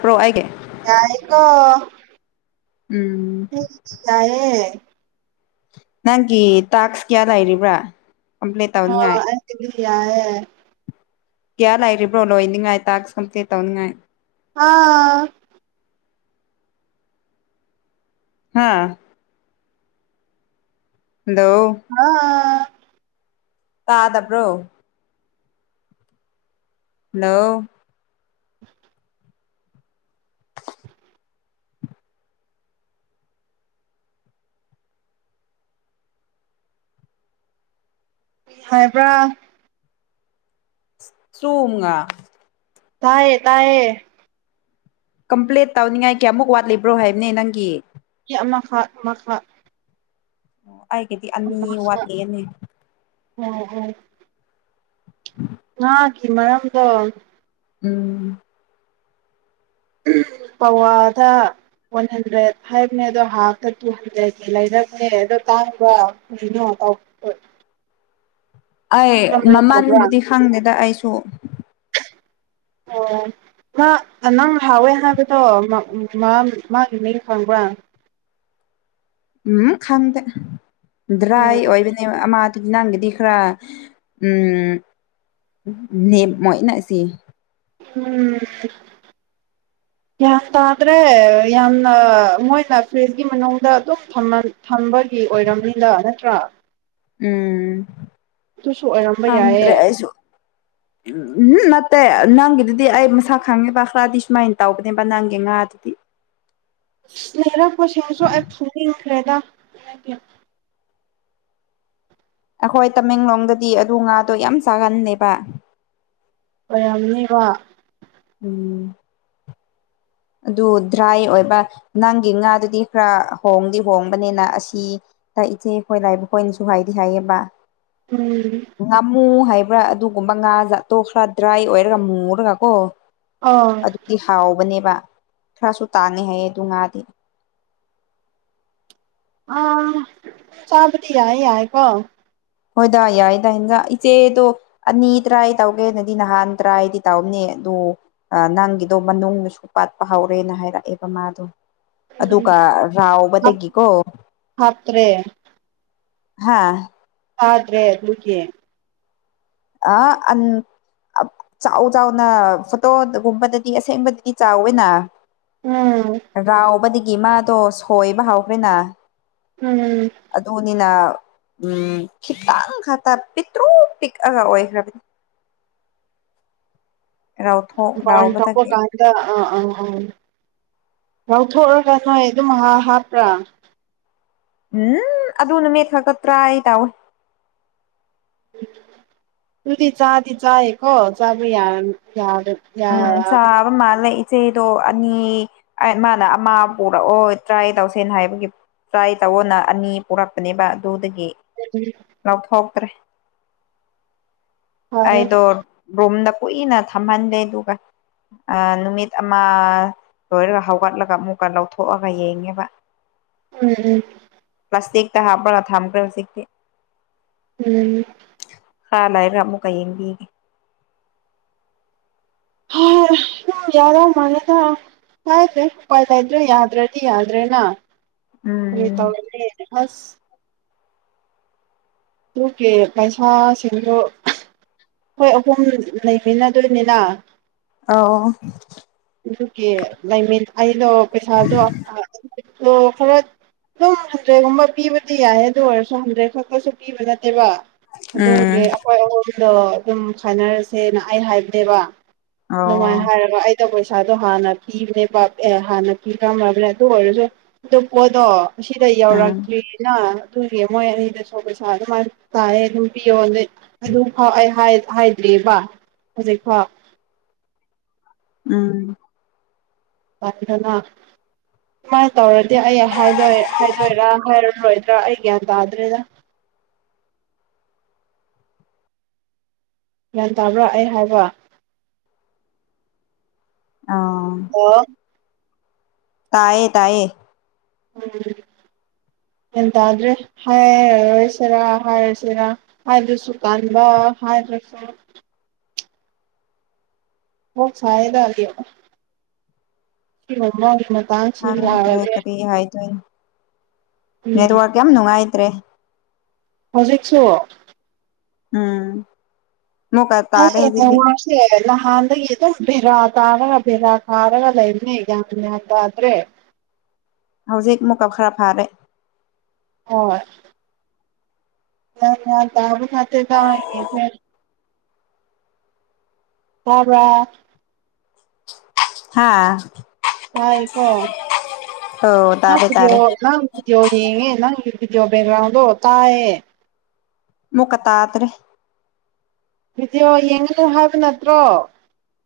pro ꯑꯩꯒꯤ ꯌꯥꯏꯀ ꯎꯝ ꯎ ꯌꯥꯏꯌꯦ ꯅꯪꯒꯤ ꯇꯥꯛꯁ ꯀꯌꯥ ꯂꯩ ꯂꯩꯔꯤꯕꯔꯤꯕ꯭ꯔꯥ ꯍ [unintelligible] ꯏ ꯀꯦꯔꯥꯏꯔꯤꯔꯤꯕ꯭ꯔꯣ ꯂꯣ ꯏꯅꯤꯡꯉꯥꯏ ꯇꯥ ꯁꯝꯇꯦ ꯇꯉꯅꯤꯡꯉꯥꯏ ꯑꯥ ꯍꯥꯥ ꯍꯜꯂꯣ ꯑ ꯇꯥꯗꯕ꯭ꯔꯣ ꯍꯜꯂꯣ [unintelligible] ꯍꯥꯏꯕ꯭ꯔꯥ ꯆꯨꯉ ꯊꯑꯦ ꯇꯑ ꯀꯝꯄ꯭ꯂꯦꯟꯠ ꯇꯧꯅꯤꯡꯉꯥꯏ ꯀꯌꯥꯃꯨꯛ ꯋꯥꯠꯂꯤꯕ꯭ꯔꯣ ꯍꯥꯏꯕꯅꯦ ꯅꯪꯒꯤ ꯑꯃ ꯍꯥꯥꯥꯠ ꯑꯃ ꯍꯥꯠ ꯑꯣ ꯑꯩꯒꯤꯗꯤ ꯑꯅꯤ ꯋꯥꯠꯂꯤꯌꯦꯅꯦ ꯑꯣ ꯎꯝ ꯉꯥꯒꯤ ꯃꯔꯝꯗꯣ ꯎꯝ ꯄꯋꯥꯗ ꯋꯥꯟ ꯍꯟꯗ꯭ꯔꯦꯗ ꯐꯥꯏꯚꯅꯦ ꯑꯗꯣ ꯍꯥꯐꯇ ꯇꯨ ꯍꯟꯗ꯭ꯔꯦꯠꯀꯤ ꯂꯩꯔꯕꯅꯦ ꯑꯗꯣ ꯇꯥꯡꯕ ꯀꯩꯅꯣ ꯇꯧ ꯑꯩ ꯀꯔꯝꯃꯥꯏ ꯇꯧꯕ꯭ꯔꯥ ꯃꯃꯟꯕꯨꯗꯤ ꯈꯪꯗꯦꯗ ꯑꯩꯁꯨ ꯑꯣ ꯃꯥ ꯅꯪ ꯍꯥꯎꯋꯦ ꯍꯥꯏꯕꯗꯣ ꯃꯥꯒꯤ ꯃꯤ ꯈꯪꯕ꯭ꯔꯥ ꯎꯝ ꯈꯪꯗꯦ ꯗ꯭ꯔꯥꯏ ꯎꯝ ꯑꯣꯏꯕꯅꯦ ꯑꯃ ꯑꯗꯨ ꯅꯪꯒꯤꯗꯤ ꯈꯔ ꯎꯝ ꯅꯦꯝꯃꯣꯏ ꯏꯅꯁꯤ ꯎꯝ ꯒ꯭ꯌꯥꯟ ꯇꯥꯗ꯭ꯔꯦ ꯌꯥꯝꯅ ꯃꯣꯏꯅ ꯐ꯭ꯔꯤꯖꯀꯤ ꯃꯅꯨꯡꯗ ꯑꯗꯨꯝ ꯊꯝꯕꯒꯤ ꯑꯣꯏꯔꯝꯅꯤꯗ ꯅꯠꯇ꯭ꯔꯥ ꯎꯝ ꯑꯗꯨꯁꯨ ꯑꯣꯏꯔꯝꯕ ꯌꯥꯏꯌꯦ ꯍꯗ꯭ꯔꯦ ꯑꯩꯁꯨꯝ ꯅꯠꯇꯦ ꯅꯪꯒꯤꯗꯨꯗꯤ ꯑꯩ ꯃꯁꯥꯛ ꯈꯪꯉꯦꯕ ꯈꯔꯗꯤ ꯁꯨꯃꯥꯏꯅ ꯇꯧꯕꯅꯦꯕ ꯅꯪꯒꯤ ꯉꯥ ꯑꯗꯨꯗꯤ ꯂꯩꯔꯣ ꯁꯤꯁꯨ ꯑꯩ ꯐꯨꯅꯤꯡꯉꯦ ꯐ꯭ꯔꯦꯗ ꯑꯩꯈꯣꯏ ꯇꯃꯦꯡꯂꯣꯡꯗꯗꯤ ꯑꯗꯨ ꯉꯥꯗꯣ ꯌꯥꯝ ꯆꯥꯒꯟꯗꯦꯕ ꯑꯣꯏꯔꯝꯅꯤꯕ ꯎꯝ ꯑꯗꯨ ꯗ꯭ꯔꯥꯏ ꯑꯣꯏꯕ ꯅꯪꯒꯤ ꯉꯥꯗꯨꯗꯤ ꯈꯔ ꯍꯣꯡꯗꯤ ꯍꯣꯡꯕꯅꯤꯅ ꯑꯁꯤ ꯇꯏꯆꯦ ꯑꯩꯈꯣꯏ ꯂꯥꯏꯕꯈꯣꯏꯅꯁꯨ ꯍꯥꯏꯗꯤ ꯍꯥꯏꯌꯦꯕ ꯎꯝ ꯉꯃꯨ ꯍꯥꯏ ꯑꯗꯨꯒꯨꯝꯕ ꯉꯥ ꯥꯠꯇꯣ ꯈꯔ ꯗ꯭ꯔꯥꯏ ꯑꯣꯏꯔꯒ ꯃꯨꯨꯔꯒ ꯀꯣ ꯑꯣ ꯑꯗꯨꯗꯤ ꯍꯥꯎꯕꯅꯦꯕ ꯈꯔꯁꯨ ꯇꯥꯅꯤ ꯍꯥꯏꯌꯦ ꯑꯗꯨ ꯉꯥꯗꯤ ꯑ ꯆꯥꯕꯗꯤ ꯌꯥꯏ ꯌꯥꯏꯀꯣ ꯍꯣꯏꯗꯥ ꯌꯥꯏꯗꯗꯥ ꯏꯟꯖꯥꯛ ꯏꯆꯦꯗꯣ ꯑꯅꯤ ꯇ꯭ꯔꯥꯏ ꯇꯧꯒꯦꯅꯗꯤ ꯅꯍꯥꯟ ꯇ꯭ꯔꯥꯏꯗꯤ ꯇꯧꯅꯦ ꯑꯗꯨꯗ ꯅꯪꯒꯤꯗꯣ ꯃꯅꯨꯡꯁꯨ ꯄꯥꯠꯄ ꯍꯧꯔꯦꯅ ꯍꯥꯏꯔꯛꯑꯦꯕ ꯃꯥꯗꯣ ꯎꯝ ꯑꯗꯨꯒ ꯍꯥꯞ ꯔꯥꯎꯕꯗꯒꯤꯀꯣ ꯍꯥꯞꯇ꯭ꯔꯦ ꯍꯥꯥ ꯐꯥꯗ꯭ꯔꯦ ꯑꯗꯨꯒꯤ ꯑ ꯆꯥꯎ ꯆꯥꯎꯅ ꯐꯣꯇꯣꯒꯨꯝꯕꯗꯗꯤ ꯑꯁꯦꯡꯕꯗꯗꯤ ꯆꯥꯎꯋꯦꯅ ꯎꯝ ꯒꯤ ꯃꯥꯗꯣ ꯁꯣꯏꯕ ꯍꯥꯎꯈ꯭ꯔꯦꯅꯥ ꯎꯝ ꯑꯗꯨꯅꯤꯅ ꯎꯝ ꯈꯤꯇꯪ ꯈꯛꯇ ꯄꯤꯛꯇ꯭ꯔꯨ ꯄꯤꯛꯑꯒ ꯑꯣꯏꯈ꯭ꯔꯕꯅꯤ ꯔꯥꯎꯊꯣꯛ ꯄ ꯊꯄꯣ ꯔꯥꯎꯕꯗꯒꯤ ꯀꯥꯟꯗ ꯑꯥ ꯑꯥ ꯑꯥ ꯂꯧꯎꯊꯣꯛꯑꯒ ꯅꯣꯏ ꯑꯗꯨꯝꯥ ꯍꯥꯞꯄ꯭ꯔꯥ ꯎꯝ ꯑꯗꯨ ꯅꯨꯃꯤꯠ ꯍꯥꯥꯀꯠꯇ꯭ꯔꯥ ꯑꯩ ꯇꯥꯎꯢ ꯎꯗꯤ ꯆꯥꯗꯤ ꯆꯥꯏꯀꯣ ꯆꯥꯕꯨ ꯌꯥ ꯌꯥ ꯎꯝ ꯆꯥꯕ ꯃꯥꯂ ꯏꯆꯦꯗꯣ ꯑꯅꯤ ꯃꯥꯅ ꯑꯃ ꯄꯨꯔꯛꯑꯣ ꯇ꯭ꯔꯥꯏ ꯇꯧꯁꯦꯅ ꯍꯥꯏꯕꯒꯤ ꯇ꯭ꯔꯥꯏ ꯇꯧꯑꯣꯅ ꯑꯅꯤ ꯄꯨꯔꯛꯄꯅꯦꯕ ꯑꯗꯨꯗꯒꯤ ꯂꯧꯊꯣꯛ ꯇꯔꯦ ꯐꯔꯦ ꯑꯩꯗꯣ ꯔꯨꯝꯝꯗ ꯀꯨꯏꯅ ꯊꯝꯍꯟꯗꯦ ꯑꯗꯨꯒ ꯅꯨꯃꯤꯠ ꯑꯃ ꯂꯣꯏꯔꯒ ꯍꯧꯒꯠꯂꯒ ꯑꯃꯨꯛꯀ ꯂꯧꯊꯣꯛꯑꯒ ꯌꯦꯡꯉꯦꯕ ꯎꯝ ꯎꯝ ꯇ ꯍꯥꯕ ꯊꯝ ꯀ ꯁ ꯎꯝ ꯍꯜ ꯂꯩꯔꯒ ꯑꯃꯨꯛ ꯀ ꯌꯦꯡꯕꯤꯒꯦ ꯌꯥꯔ ꯃꯥꯂꯗ ꯍꯥꯏꯗ꯭ꯔꯦ ꯎꯄꯥꯏ ꯂꯩꯇ꯭ꯔꯦ ꯌꯥꯗ꯭ꯔꯗꯤ ꯌꯥꯗ꯭ꯔꯦꯅ ꯎꯝ [unintelligible] ꯍꯁ ꯑꯗꯨꯒꯤ ꯄꯩꯁꯥꯁꯤꯡꯗꯨ ꯑꯩꯈꯣꯏ ꯑꯍꯨꯝ ꯂꯩꯃꯤꯅꯗꯣꯏꯅꯤꯅ ꯑꯧ ꯑꯗꯨꯒꯤ ꯂꯩꯃꯤ ꯑꯩꯅꯣ ꯄꯩꯁꯥꯗꯣ ꯑ ꯈꯔ ꯑꯗꯨꯝ ꯍꯟꯗ꯭ꯔꯦꯠꯀꯨꯝꯕ ꯄꯤꯕꯗꯤ ꯌꯥꯏ ꯑꯗꯨ ꯑꯣꯏꯔꯁꯨ ꯍꯟꯗ꯭ꯔꯦꯗ ꯈꯛꯇꯁꯨ ꯕꯖ ꯍꯥꯏꯕ ꯎꯝ ꯑꯗꯨꯒꯤ ꯑꯩꯈꯣꯏ ꯑꯍꯨꯝꯗ ꯑꯗꯨꯝ ꯈꯥꯏꯅꯔꯁꯦꯅ ꯑꯩ ꯍꯥꯏꯕꯅꯦꯕ ꯅꯨꯡꯉꯥꯏꯅ ꯑꯣ ꯍꯥꯏꯔꯕ ꯄꯩꯁꯥꯗꯣ ꯍꯥꯟꯅ ꯄꯤꯕꯅꯦ ꯑꯦ ꯍꯥꯟꯅ ꯄꯤ ꯇꯝꯃꯕꯅꯦ ꯑꯗꯨ ꯑꯣꯏꯔꯁꯨ ꯑꯗꯨ ꯄꯣꯗꯣ ꯃꯁꯤꯗ ꯎꯝ ꯌꯧꯔꯛꯇ꯭ꯔꯤꯅ ꯇ ꯍꯦ ꯃꯣꯏ ꯑꯅꯤꯗ ꯁꯣꯁ ꯑꯗꯨꯃꯥꯏꯅ ꯇꯥꯥꯏꯦ ꯑꯗꯨꯝ ꯄꯤꯌꯣ ꯑꯗꯨ ꯐꯥꯎ ꯑꯩ ꯍꯥꯏꯗ꯭ꯔꯤꯑꯕ ꯍꯧꯖꯤꯛꯐꯥꯎ ꯎꯝ ꯗꯅ ꯁꯨꯃꯥꯏꯅ ꯇꯧꯔꯗꯤ ꯑꯩ ꯍꯥꯏꯗꯣꯏꯔ ꯍꯥꯏꯔꯔꯣꯏꯗ꯭ꯔꯥ ꯑꯩ ꯒ꯭ꯌꯥꯟ ꯇꯥꯗ꯭ꯔꯦꯗ ꯒ꯭ꯌꯥꯟ ꯇꯥꯕ꯭ꯔꯥ ꯑꯩ ꯍꯥꯎꯕ ꯑ ꯑꯣ ꯇꯌꯦ ꯇꯌꯦ ꯎꯝ ꯒ꯭ꯌꯥꯟ ꯇꯥꯗ꯭ꯔꯦ ꯍꯥꯏꯔꯔꯣꯏꯁꯤꯔꯥ ꯍꯥꯏꯔꯁꯤꯔꯥ ꯍꯥꯏꯕ꯭ꯔꯁꯨ ꯀꯥꯟꯕ ꯍꯥꯏꯕ꯭ꯔꯁꯨ ꯍ ꯐꯥꯏꯗꯒ ꯍꯪꯗ꯭ꯔꯦ ꯀꯔꯤ ꯍꯥꯏꯗꯣꯏ ꯅꯣ ꯎꯝ ꯅꯦꯠꯋꯥꯛ ꯌꯥꯝ ꯅꯨꯡꯉꯥꯏꯇ꯭ꯔꯦ ꯍꯧꯖꯤꯛꯁꯨ ꯎꯝ ꯃꯨꯛꯀ ꯑ ꯇꯥꯔꯦ ꯍꯧꯖꯤꯛꯇꯤ ꯃꯥꯁꯦ ꯂꯍꯥꯟꯗꯒꯦ ꯑꯗꯨꯣ ꯕꯦꯔꯥ [unintelligible] ꯗ꯭ꯔꯦ ꯍꯧꯖꯤꯛ ꯃꯨꯀꯞ ꯈꯔ ꯐꯔꯦ ꯍꯣꯏ ꯑ ꯌꯥ ꯇꯕ [unintelligible] ꯇꯕ꯭ꯔ ꯍꯥꯥ ꯇꯥꯏꯀꯣ ꯑꯣ ꯅꯪ ꯇꯥꯔꯦ ꯐꯤꯗꯤꯌꯣ ꯇꯥꯔꯦ ꯅꯪ ꯐꯤꯗꯤꯌꯣ ꯌꯦꯉꯦ ꯅꯪ [unintelligible] ꯇꯥꯏꯌꯦ ꯃꯣꯀꯇꯥꯇ꯭ꯔꯦ ꯚꯤꯗꯤꯑꯣ ꯌꯦꯡꯉꯅꯨ ꯍꯥꯏꯕ ꯅꯠꯇ꯭ꯔꯣ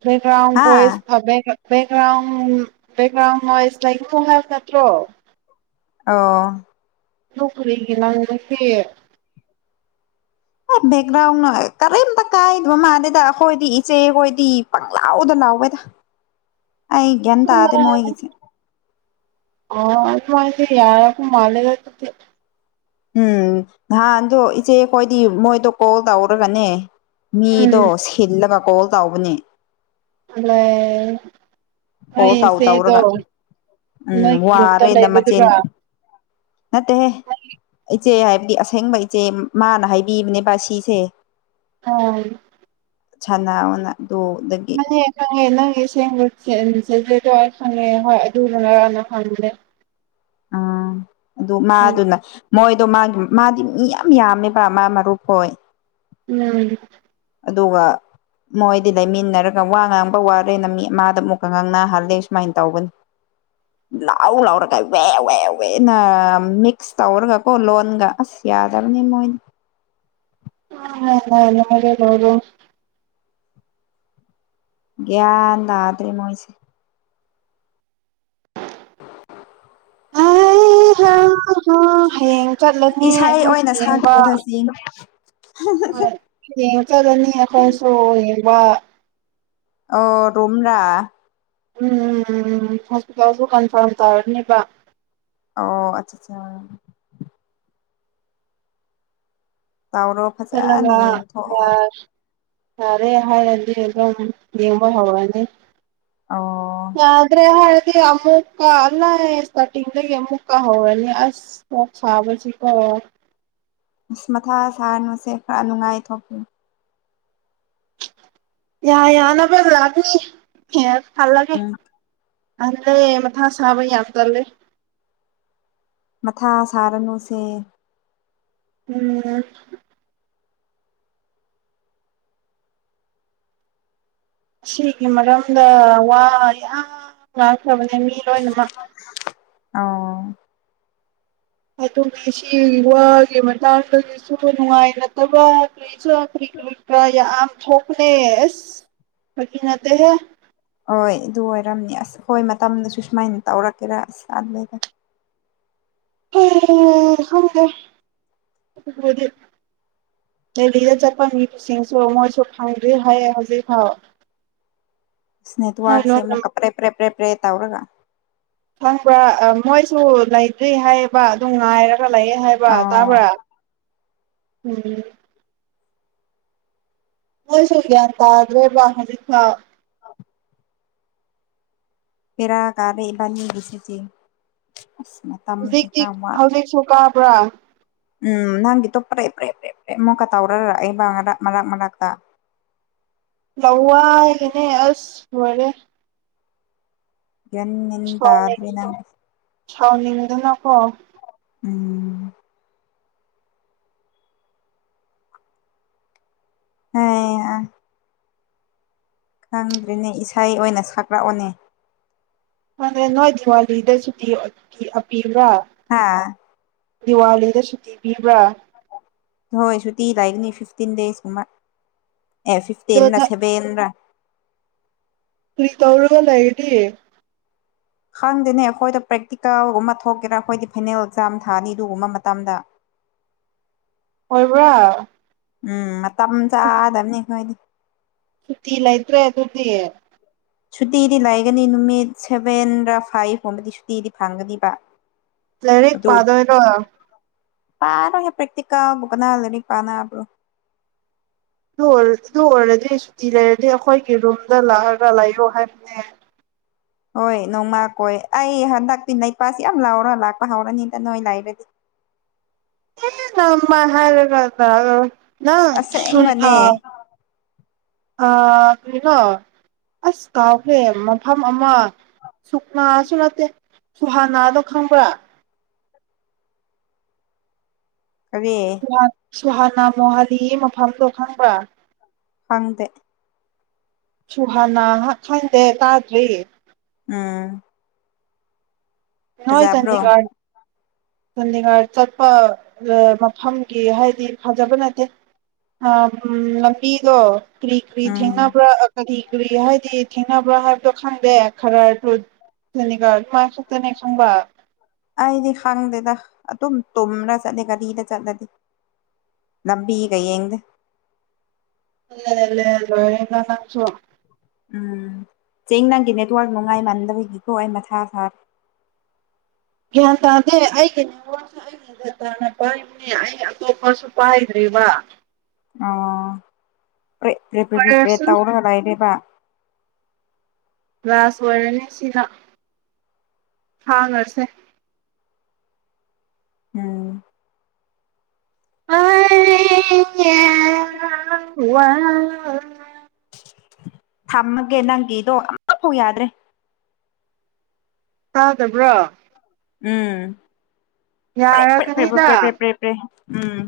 ꯃ꯭ꯔꯥꯨ ꯍꯥ ꯀꯣꯏꯃꯦ ꯕꯦꯛꯒ꯭ꯔꯥꯎꯟ ꯕꯦꯛꯒ꯭ꯔꯥꯎꯟ ꯅꯣꯏꯁ ꯂꯥꯏꯛ ꯏ ꯐꯣꯡ ꯍꯥꯏꯕ ꯅꯠꯇ꯭ꯔꯣ ꯑꯣ ꯂ ꯀꯔꯤꯒ ꯂꯥꯡꯁꯦ ꯕꯦꯛꯒ꯭ꯔꯥꯎꯟ ꯀꯔꯤꯝꯇ ꯀꯥꯏꯗꯕ ꯃꯥꯜꯗꯦꯗ ꯑꯩꯈꯣꯏꯗꯤ ꯏꯆꯦꯈꯣꯏꯗꯤ ꯄꯪ ꯂꯥꯎꯗ ꯂꯥꯎꯕꯦꯗ ꯑ ꯀꯟ ꯇꯗ ꯃꯒꯤꯁꯤꯦ ꯑ ꯃꯥꯗꯤ ꯌꯥꯔꯀ ꯃꯥꯂꯦꯗꯗꯤ ꯎꯝ ꯅꯍꯥꯟꯗꯣ ꯏꯆꯦꯈꯣꯏꯗꯤ ꯃꯣꯏꯗꯣ ꯀꯣꯜ ꯇꯧꯔꯒꯅꯦ ꯎꯝ ꯃꯤꯗꯣ ꯁꯤꯜꯂꯕ ꯀꯣꯜ ꯇꯧꯕꯅꯦ ꯂꯩ ꯀꯣꯜ ꯇꯧ ꯍꯣꯏꯆꯦꯗꯣ ꯇꯧꯔꯒ ꯎꯝ ꯅꯣꯏꯒꯤ ꯠꯇ ꯂꯩꯕꯗꯨꯔꯣ ꯅꯠꯇꯦ ꯏꯆꯦ ꯍꯥꯏꯕꯗꯤ ꯑꯁꯦꯡꯕ ꯏꯆꯦ ꯃꯥꯅ ꯍꯥꯏꯕꯤꯕꯅꯦ ꯕꯥ ꯁꯤꯁꯦ ꯑ ꯆꯅꯥꯅ ꯃꯅꯦ ꯈꯅ ꯁꯦꯡ ꯆꯁꯦꯁꯦꯗꯣ ꯈꯪꯉꯦ ꯍꯣꯏ ꯑꯗꯨ ꯂꯅ ꯂꯥꯟꯅ ꯍꯥꯡꯗꯦ ꯑꯥ ꯑꯗꯨ ꯃꯥꯗꯨꯅ ꯃꯣꯏꯗꯣ ꯃꯥꯒꯤ ꯃꯥꯗꯤ ꯃꯤ ꯌꯥꯝ ꯌꯥꯝꯃꯦꯕ ꯃꯥ ꯃꯔꯨꯞ ꯑꯣꯏ ꯑ ꯑꯗꯨꯒ ꯃꯣꯏꯗꯤ ꯂꯩꯃꯤꯟꯅꯔꯒ ꯋꯥ ꯉꯥꯡꯕ ꯋꯥꯔꯦꯅ ꯃꯤ ꯃꯥꯗ ꯑꯃꯨꯛꯀ ꯉꯥꯡꯅꯍꯜꯂꯦ ꯁꯨꯃꯥꯏꯅ ꯇꯧꯕꯅꯤ ꯂꯥꯎ ꯂꯥꯎꯔꯒ ꯋꯦ ꯋꯦ ꯋꯦꯅ ꯃꯤꯛꯁ ꯇꯧꯔꯒ ꯀꯣ ꯂꯣꯟꯒ ꯑꯁ ꯌꯥꯗꯕꯅꯤ ꯃꯣꯏꯗꯤ ꯃꯦ [unintelligible] ꯒꯤ꯭ꯌꯅꯗ꯭ꯔꯦ ꯃꯣꯏꯁꯦ [inaudible] ꯍ ꯍꯌꯦꯡ ꯆꯠꯂꯅꯤ ꯏꯁꯩ ꯑꯩꯈꯣꯏ ꯑꯣꯏꯅ ꯆꯕ ꯁꯛꯄꯗ ꯆꯤꯡ ꯍꯣꯏ ꯗꯅꯤ ꯑꯩꯈꯣꯏꯁꯨꯣ ꯌꯦ ꯋꯥ ꯑꯣ ꯔꯣꯝꯥ ꯎꯝ ꯎꯝ ꯎꯝ ꯍꯣꯁꯄꯤꯇꯥꯜ ꯗꯨ ꯀꯥꯟ ꯐꯥꯔꯝ ꯇꯥꯔꯅꯦꯕ ꯑꯣ ꯑꯆꯥ ꯑꯆꯥ ꯇ ꯆꯥꯎꯔꯣ ꯐꯖꯅ ꯌꯦꯡꯊꯣꯛꯑꯣ ꯌꯥꯔꯦ ꯍꯥꯏꯔꯗꯤ ꯑꯗꯨꯝ ꯌꯦꯡꯕ ꯍꯧꯔꯅꯤ ꯑꯣ ꯌꯥ꯭ꯔꯦ ꯍ ꯑꯃꯨꯛꯀ ꯂ ꯏꯁꯇꯥꯔꯇꯤꯡꯗꯒꯤ ꯑꯃꯨꯛꯀ ꯍꯧꯔꯅꯤ ꯑꯁ ꯃ ꯁꯥꯕꯁꯤꯀꯣ ꯑꯁ ꯃꯊꯥ ꯁꯥꯍꯅꯨꯁꯦ ꯈꯔ ꯅꯨꯡꯉꯥꯏ ꯊꯣꯛꯈꯤ ꯌꯥ ꯌꯥꯅ ꯐ ꯂꯥꯛꯒꯅꯤ ꯊꯜꯂꯒꯦ ꯑꯜꯂꯦ ꯃꯊꯥ ꯁꯥꯕ ꯌꯥꯗꯂꯦ ꯃꯊꯥ ꯁꯥꯔꯅꯨꯁꯦ ꯎꯝ ꯁꯤꯒꯤ ꯃꯔꯝꯗ ꯋꯥ ꯌꯥꯝ ꯐꯕꯅꯦ ꯃꯤ ꯂꯣꯏꯅꯃꯛ ꯑꯣ ꯑꯗꯨꯒ ꯁꯤ ꯋꯥꯒꯤ ꯃꯇꯥꯡꯁꯨ ꯅꯨꯡꯉꯥꯏꯅꯗꯕ ꯀꯔꯤ ꯊꯄꯅꯦ ꯀꯀꯤꯅꯠꯇ ꯍꯦ ꯍꯣꯏ ꯑꯗꯨ ꯑꯣꯏꯔꯝꯅꯤ ꯑꯁ ꯍꯣꯏ ꯃꯇꯝꯗꯨꯁꯨ ꯁꯨꯃꯥꯏꯅ ꯇꯧꯔꯛꯀꯦꯔꯥ ꯑꯁ ꯑꯗꯨꯋꯥꯏꯗ ꯐꯪꯦ ꯗꯦꯜꯂꯤꯗ ꯆꯠꯄ ꯃꯤꯁꯤꯡꯁꯨ ꯃꯣꯏꯁꯨ ꯐꯪꯗ꯭ꯦ ꯍꯥꯏꯌꯦ ꯍꯧꯖꯤꯛ ꯐꯥꯎ ꯁ꯭ꯅꯦ ꯇꯨ ꯃꯣꯏ ꯋꯥꯛꯁꯦ ꯂꯣꯏꯅ ꯃ ꯀ ꯄ꯭ꯔꯦ ꯄ꯭ꯔꯦ ꯄ꯭ꯔꯦꯄ꯭ꯔꯦ ꯇꯧꯔꯒ ꯈꯪꯕ꯭ꯔꯥ ꯃꯣꯏꯁꯨ ꯂꯩꯇ꯭ꯔꯤ ꯍꯥꯏꯌꯦꯕ ꯑꯗꯨ ꯉꯥꯏ ꯈꯔ ꯂꯥꯛꯑꯦ ꯍꯥꯏꯕ ꯑꯣ ꯇꯥꯕ꯭ꯔꯥ ꯎꯝ ꯃꯣꯏꯁꯨ ꯑꯣꯏꯒꯦ ꯇ ꯔ ꯋꯥꯍꯅꯤ ꯊꯥꯎ ꯑ ꯄꯦꯔ ꯀꯥꯔꯦꯕꯅꯤ ꯁꯦ ꯆꯦ ꯍꯧꯖꯤ ꯍꯧꯖꯤ ꯆꯀꯥ ꯀ꯭ꯔꯥ ꯎꯝ ꯅꯪꯒꯤꯇꯣ ꯄꯔꯦ ꯄꯔꯦꯞ ꯄꯔꯦ ꯄ꯭ꯔꯦ ꯑꯃꯨꯛꯀ ꯇꯥꯎꯔꯔ ꯑꯩꯕ ꯃꯔꯥꯛ ꯃꯔꯛ ꯃꯔꯛꯇ ꯂꯧꯋꯥ ꯏꯅꯦ ꯑꯁ ꯍꯔꯦ ꯌꯦ ꯇꯗꯔꯤ ꯅꯪ ꯁꯥꯎꯅꯤꯡꯗꯨꯅꯀꯣ ꯎꯝ ꯍꯣꯏ ꯈꯪꯗ꯭ꯔꯤꯅꯦ ꯏꯁꯩ ꯑꯣꯏꯅ ꯁꯛꯂꯛꯑꯣꯅꯦ ꯑꯗ ꯅꯣꯏ ꯗꯤꯋꯥꯂꯤꯗ ꯁꯨꯇꯤ ꯑꯄꯤꯕ꯭ꯔꯥ ꯍꯥꯥ ꯗꯤꯋꯥꯂꯤꯗ ꯁꯨꯇꯤꯕꯤꯕ꯭ꯔꯥ ꯍꯣꯏ ꯁꯨꯇꯤ ꯂꯥꯛꯒꯅꯤ ꯐꯤꯐꯇꯤꯟ ꯗꯦꯁꯀꯨꯝꯕ ꯑꯦ ꯐꯤꯐꯇꯤꯟ ꯑꯗꯨꯗ ꯁꯦꯚꯦꯟ ꯔ ꯀꯔꯤ ꯇꯧꯔꯒ ꯂꯩꯏꯔꯤ ꯈꯪꯗꯦꯅꯦ ꯑꯩꯈꯣꯏꯗ ꯄ꯭ꯔꯦꯛꯇꯤꯀꯦꯜꯒꯨꯝꯕ ꯊꯣꯛꯀꯦꯔꯥ ꯑꯩꯈꯣꯏꯗꯤ ꯐꯥꯏꯅꯦꯜ ꯑꯦꯛꯖꯥꯝ ꯊꯥꯅꯤ ꯑꯗꯨꯒꯨꯝꯕ ꯃꯇꯝꯗ ꯑꯣꯏꯕ꯭ꯔꯥ ꯎꯝ ꯇ ꯆꯥꯗꯕꯅꯤ ꯅꯣꯏꯗꯤ ꯁꯨꯇꯤ ꯂꯩꯇ꯭ꯔꯦ ꯑꯗꯨꯗꯤ ꯁꯨꯇꯤꯗꯤ ꯂꯥꯏꯒꯅꯤ ꯅꯨꯃꯤꯠ ꯁꯦꯚꯦꯟ ꯔ ꯐꯥꯏꯚꯀꯨꯝꯕꯗꯤ ꯁꯨꯇꯤꯗꯤ ꯐꯪꯒꯅꯤꯕ ꯂꯔꯤꯛ ꯄꯥꯗꯣꯏꯔꯣ ꯄꯥꯔ ꯄ꯭ꯔꯦꯛꯇꯤꯥ ꯅꯥ ꯂꯩꯅꯤ ꯄꯥꯅꯕ꯭ꯔꯣ ꯑꯗꯨ ꯑꯣꯏ ꯑꯗꯨ ꯑꯣꯏꯔꯗꯤ ꯁꯨꯇꯤ ꯂꯩꯔꯗꯤ ꯑꯩꯈꯣꯏꯒꯤ ꯔꯨꯝꯗ ꯂꯥꯛꯑꯒ ꯂꯩꯔꯣ ꯍꯥꯏꯕꯅꯦ ꯍꯣꯏ ꯅꯣꯡꯃꯥ ꯀꯣꯏ ꯑꯩ ꯍꯟꯗꯛꯇꯤ ꯅꯄꯥꯁꯤ ꯌꯥꯝ ꯂꯥꯎꯔ ꯂꯥꯛꯄ ꯍꯧꯔꯅꯤꯗ ꯅꯣꯏ ꯂꯥꯏꯔꯗꯤ ꯃ ꯍꯥꯏꯔꯒ [unintelligible] ꯅꯪ ꯁꯟ ꯑꯁꯦꯡꯕꯅꯦ ꯑꯥꯎ ꯀꯩꯅꯣ ꯑꯁ ꯀꯥꯎꯈ꯭ꯔꯦ ꯃꯐꯝ ꯑꯃ ꯁꯨꯛꯅꯥꯁꯨ ꯅꯠꯇꯦ ꯁꯨꯍꯥꯅꯥꯗꯣ ꯈꯪꯕ꯭ꯔꯥ ꯀꯗ ꯁꯨꯍꯥꯅꯥ ꯃꯣꯍꯥꯂꯤ ꯃꯐꯝꯗꯣ ꯈꯪꯕ꯭ꯔꯥ ꯍꯪꯗꯦ ꯁꯨꯍꯥꯟꯅ ꯈꯪꯗꯦ ꯇꯥꯗ꯭ꯔꯤ ꯎꯝ ꯅꯣꯏꯣꯏ ꯐꯖꯕ꯭ꯔꯣ ꯆꯟꯗꯤꯒꯔ ꯆꯥꯟꯗꯤꯒꯔ ꯆꯠꯄ ꯃꯐꯝꯒꯤ ꯍꯥꯏꯗꯤ ꯐꯖꯕ ꯅꯠꯇꯦ ꯂꯝꯕꯤꯗꯣ ꯀꯨꯔꯤ ꯀ꯭ꯔꯤ ꯎꯝ ꯊꯦꯡꯅꯕ꯭ꯔꯥ ꯀꯔꯤ ꯀꯔꯤ ꯍꯥꯏꯗꯤ ꯊꯦꯡꯅꯕ꯭ꯔꯥ ꯍꯥꯏꯕꯗꯣ ꯈꯪꯗꯦ ꯈꯔꯔꯗꯨꯣꯅꯤꯒꯃꯥꯏ [unintelligible] ꯑꯗꯨꯅꯦꯛ ꯈꯪꯕ ꯑꯩꯗꯤ ꯈꯪꯗꯦꯗ ꯑꯗꯨꯝ ꯇꯨꯝ꯭ꯔꯥ ꯆꯠꯂꯦ ꯒꯥꯔꯤꯗ ꯆꯠꯂꯗꯤ ꯂꯝꯕꯤꯒ ꯌꯦꯡꯗꯦ [unintelligible] ꯎꯝ ꯆꯦꯡ ꯅꯪꯒꯤ ꯅꯦꯠꯋꯥꯔꯛ ꯅꯨꯡꯉꯥꯏ ꯃꯥꯟꯗꯕꯒꯤꯀꯣ ꯑꯩ ꯃꯊꯥ ꯁꯥꯔ ꯒ꯭ꯌꯥꯟ ꯇꯥꯗꯦ ꯑꯩꯒꯤ ꯅꯤꯉꯣꯜꯁꯨ ꯑꯩꯩꯅ ꯭ꯌꯥ ꯇꯥꯅ ꯄꯥꯏꯕꯅꯦ ꯑꯩ ꯑꯇꯣꯞꯄꯁꯨ ꯄꯥꯏꯗ꯭ꯔꯤꯕ ꯑꯣꯦ ꯑꯣꯏꯔꯁꯅꯨ ꯇꯥꯎꯔ ꯍꯂ ꯂꯩꯅꯦꯦꯕ ꯒꯥꯁ ꯑꯣꯏꯔꯅꯤ ꯁꯤꯅ ꯊꯥꯡꯉꯁꯦ ꯎꯝ [unintelligible] [inaudible] [inaudible] ꯋꯥ ꯊꯝꯃꯒꯦ ꯅꯪꯒꯤꯗꯣ ꯑꯃꯐꯥꯎ ꯌꯥꯗ꯭ꯔꯦ ꯇꯗꯕ꯭ꯔꯣ ꯎꯝ ꯞꯔꯦꯛ ꯌꯥꯔꯒꯅꯤꯗ ꯄꯔꯦꯛ ꯄꯔ꯭ꯦꯛ ꯎꯝ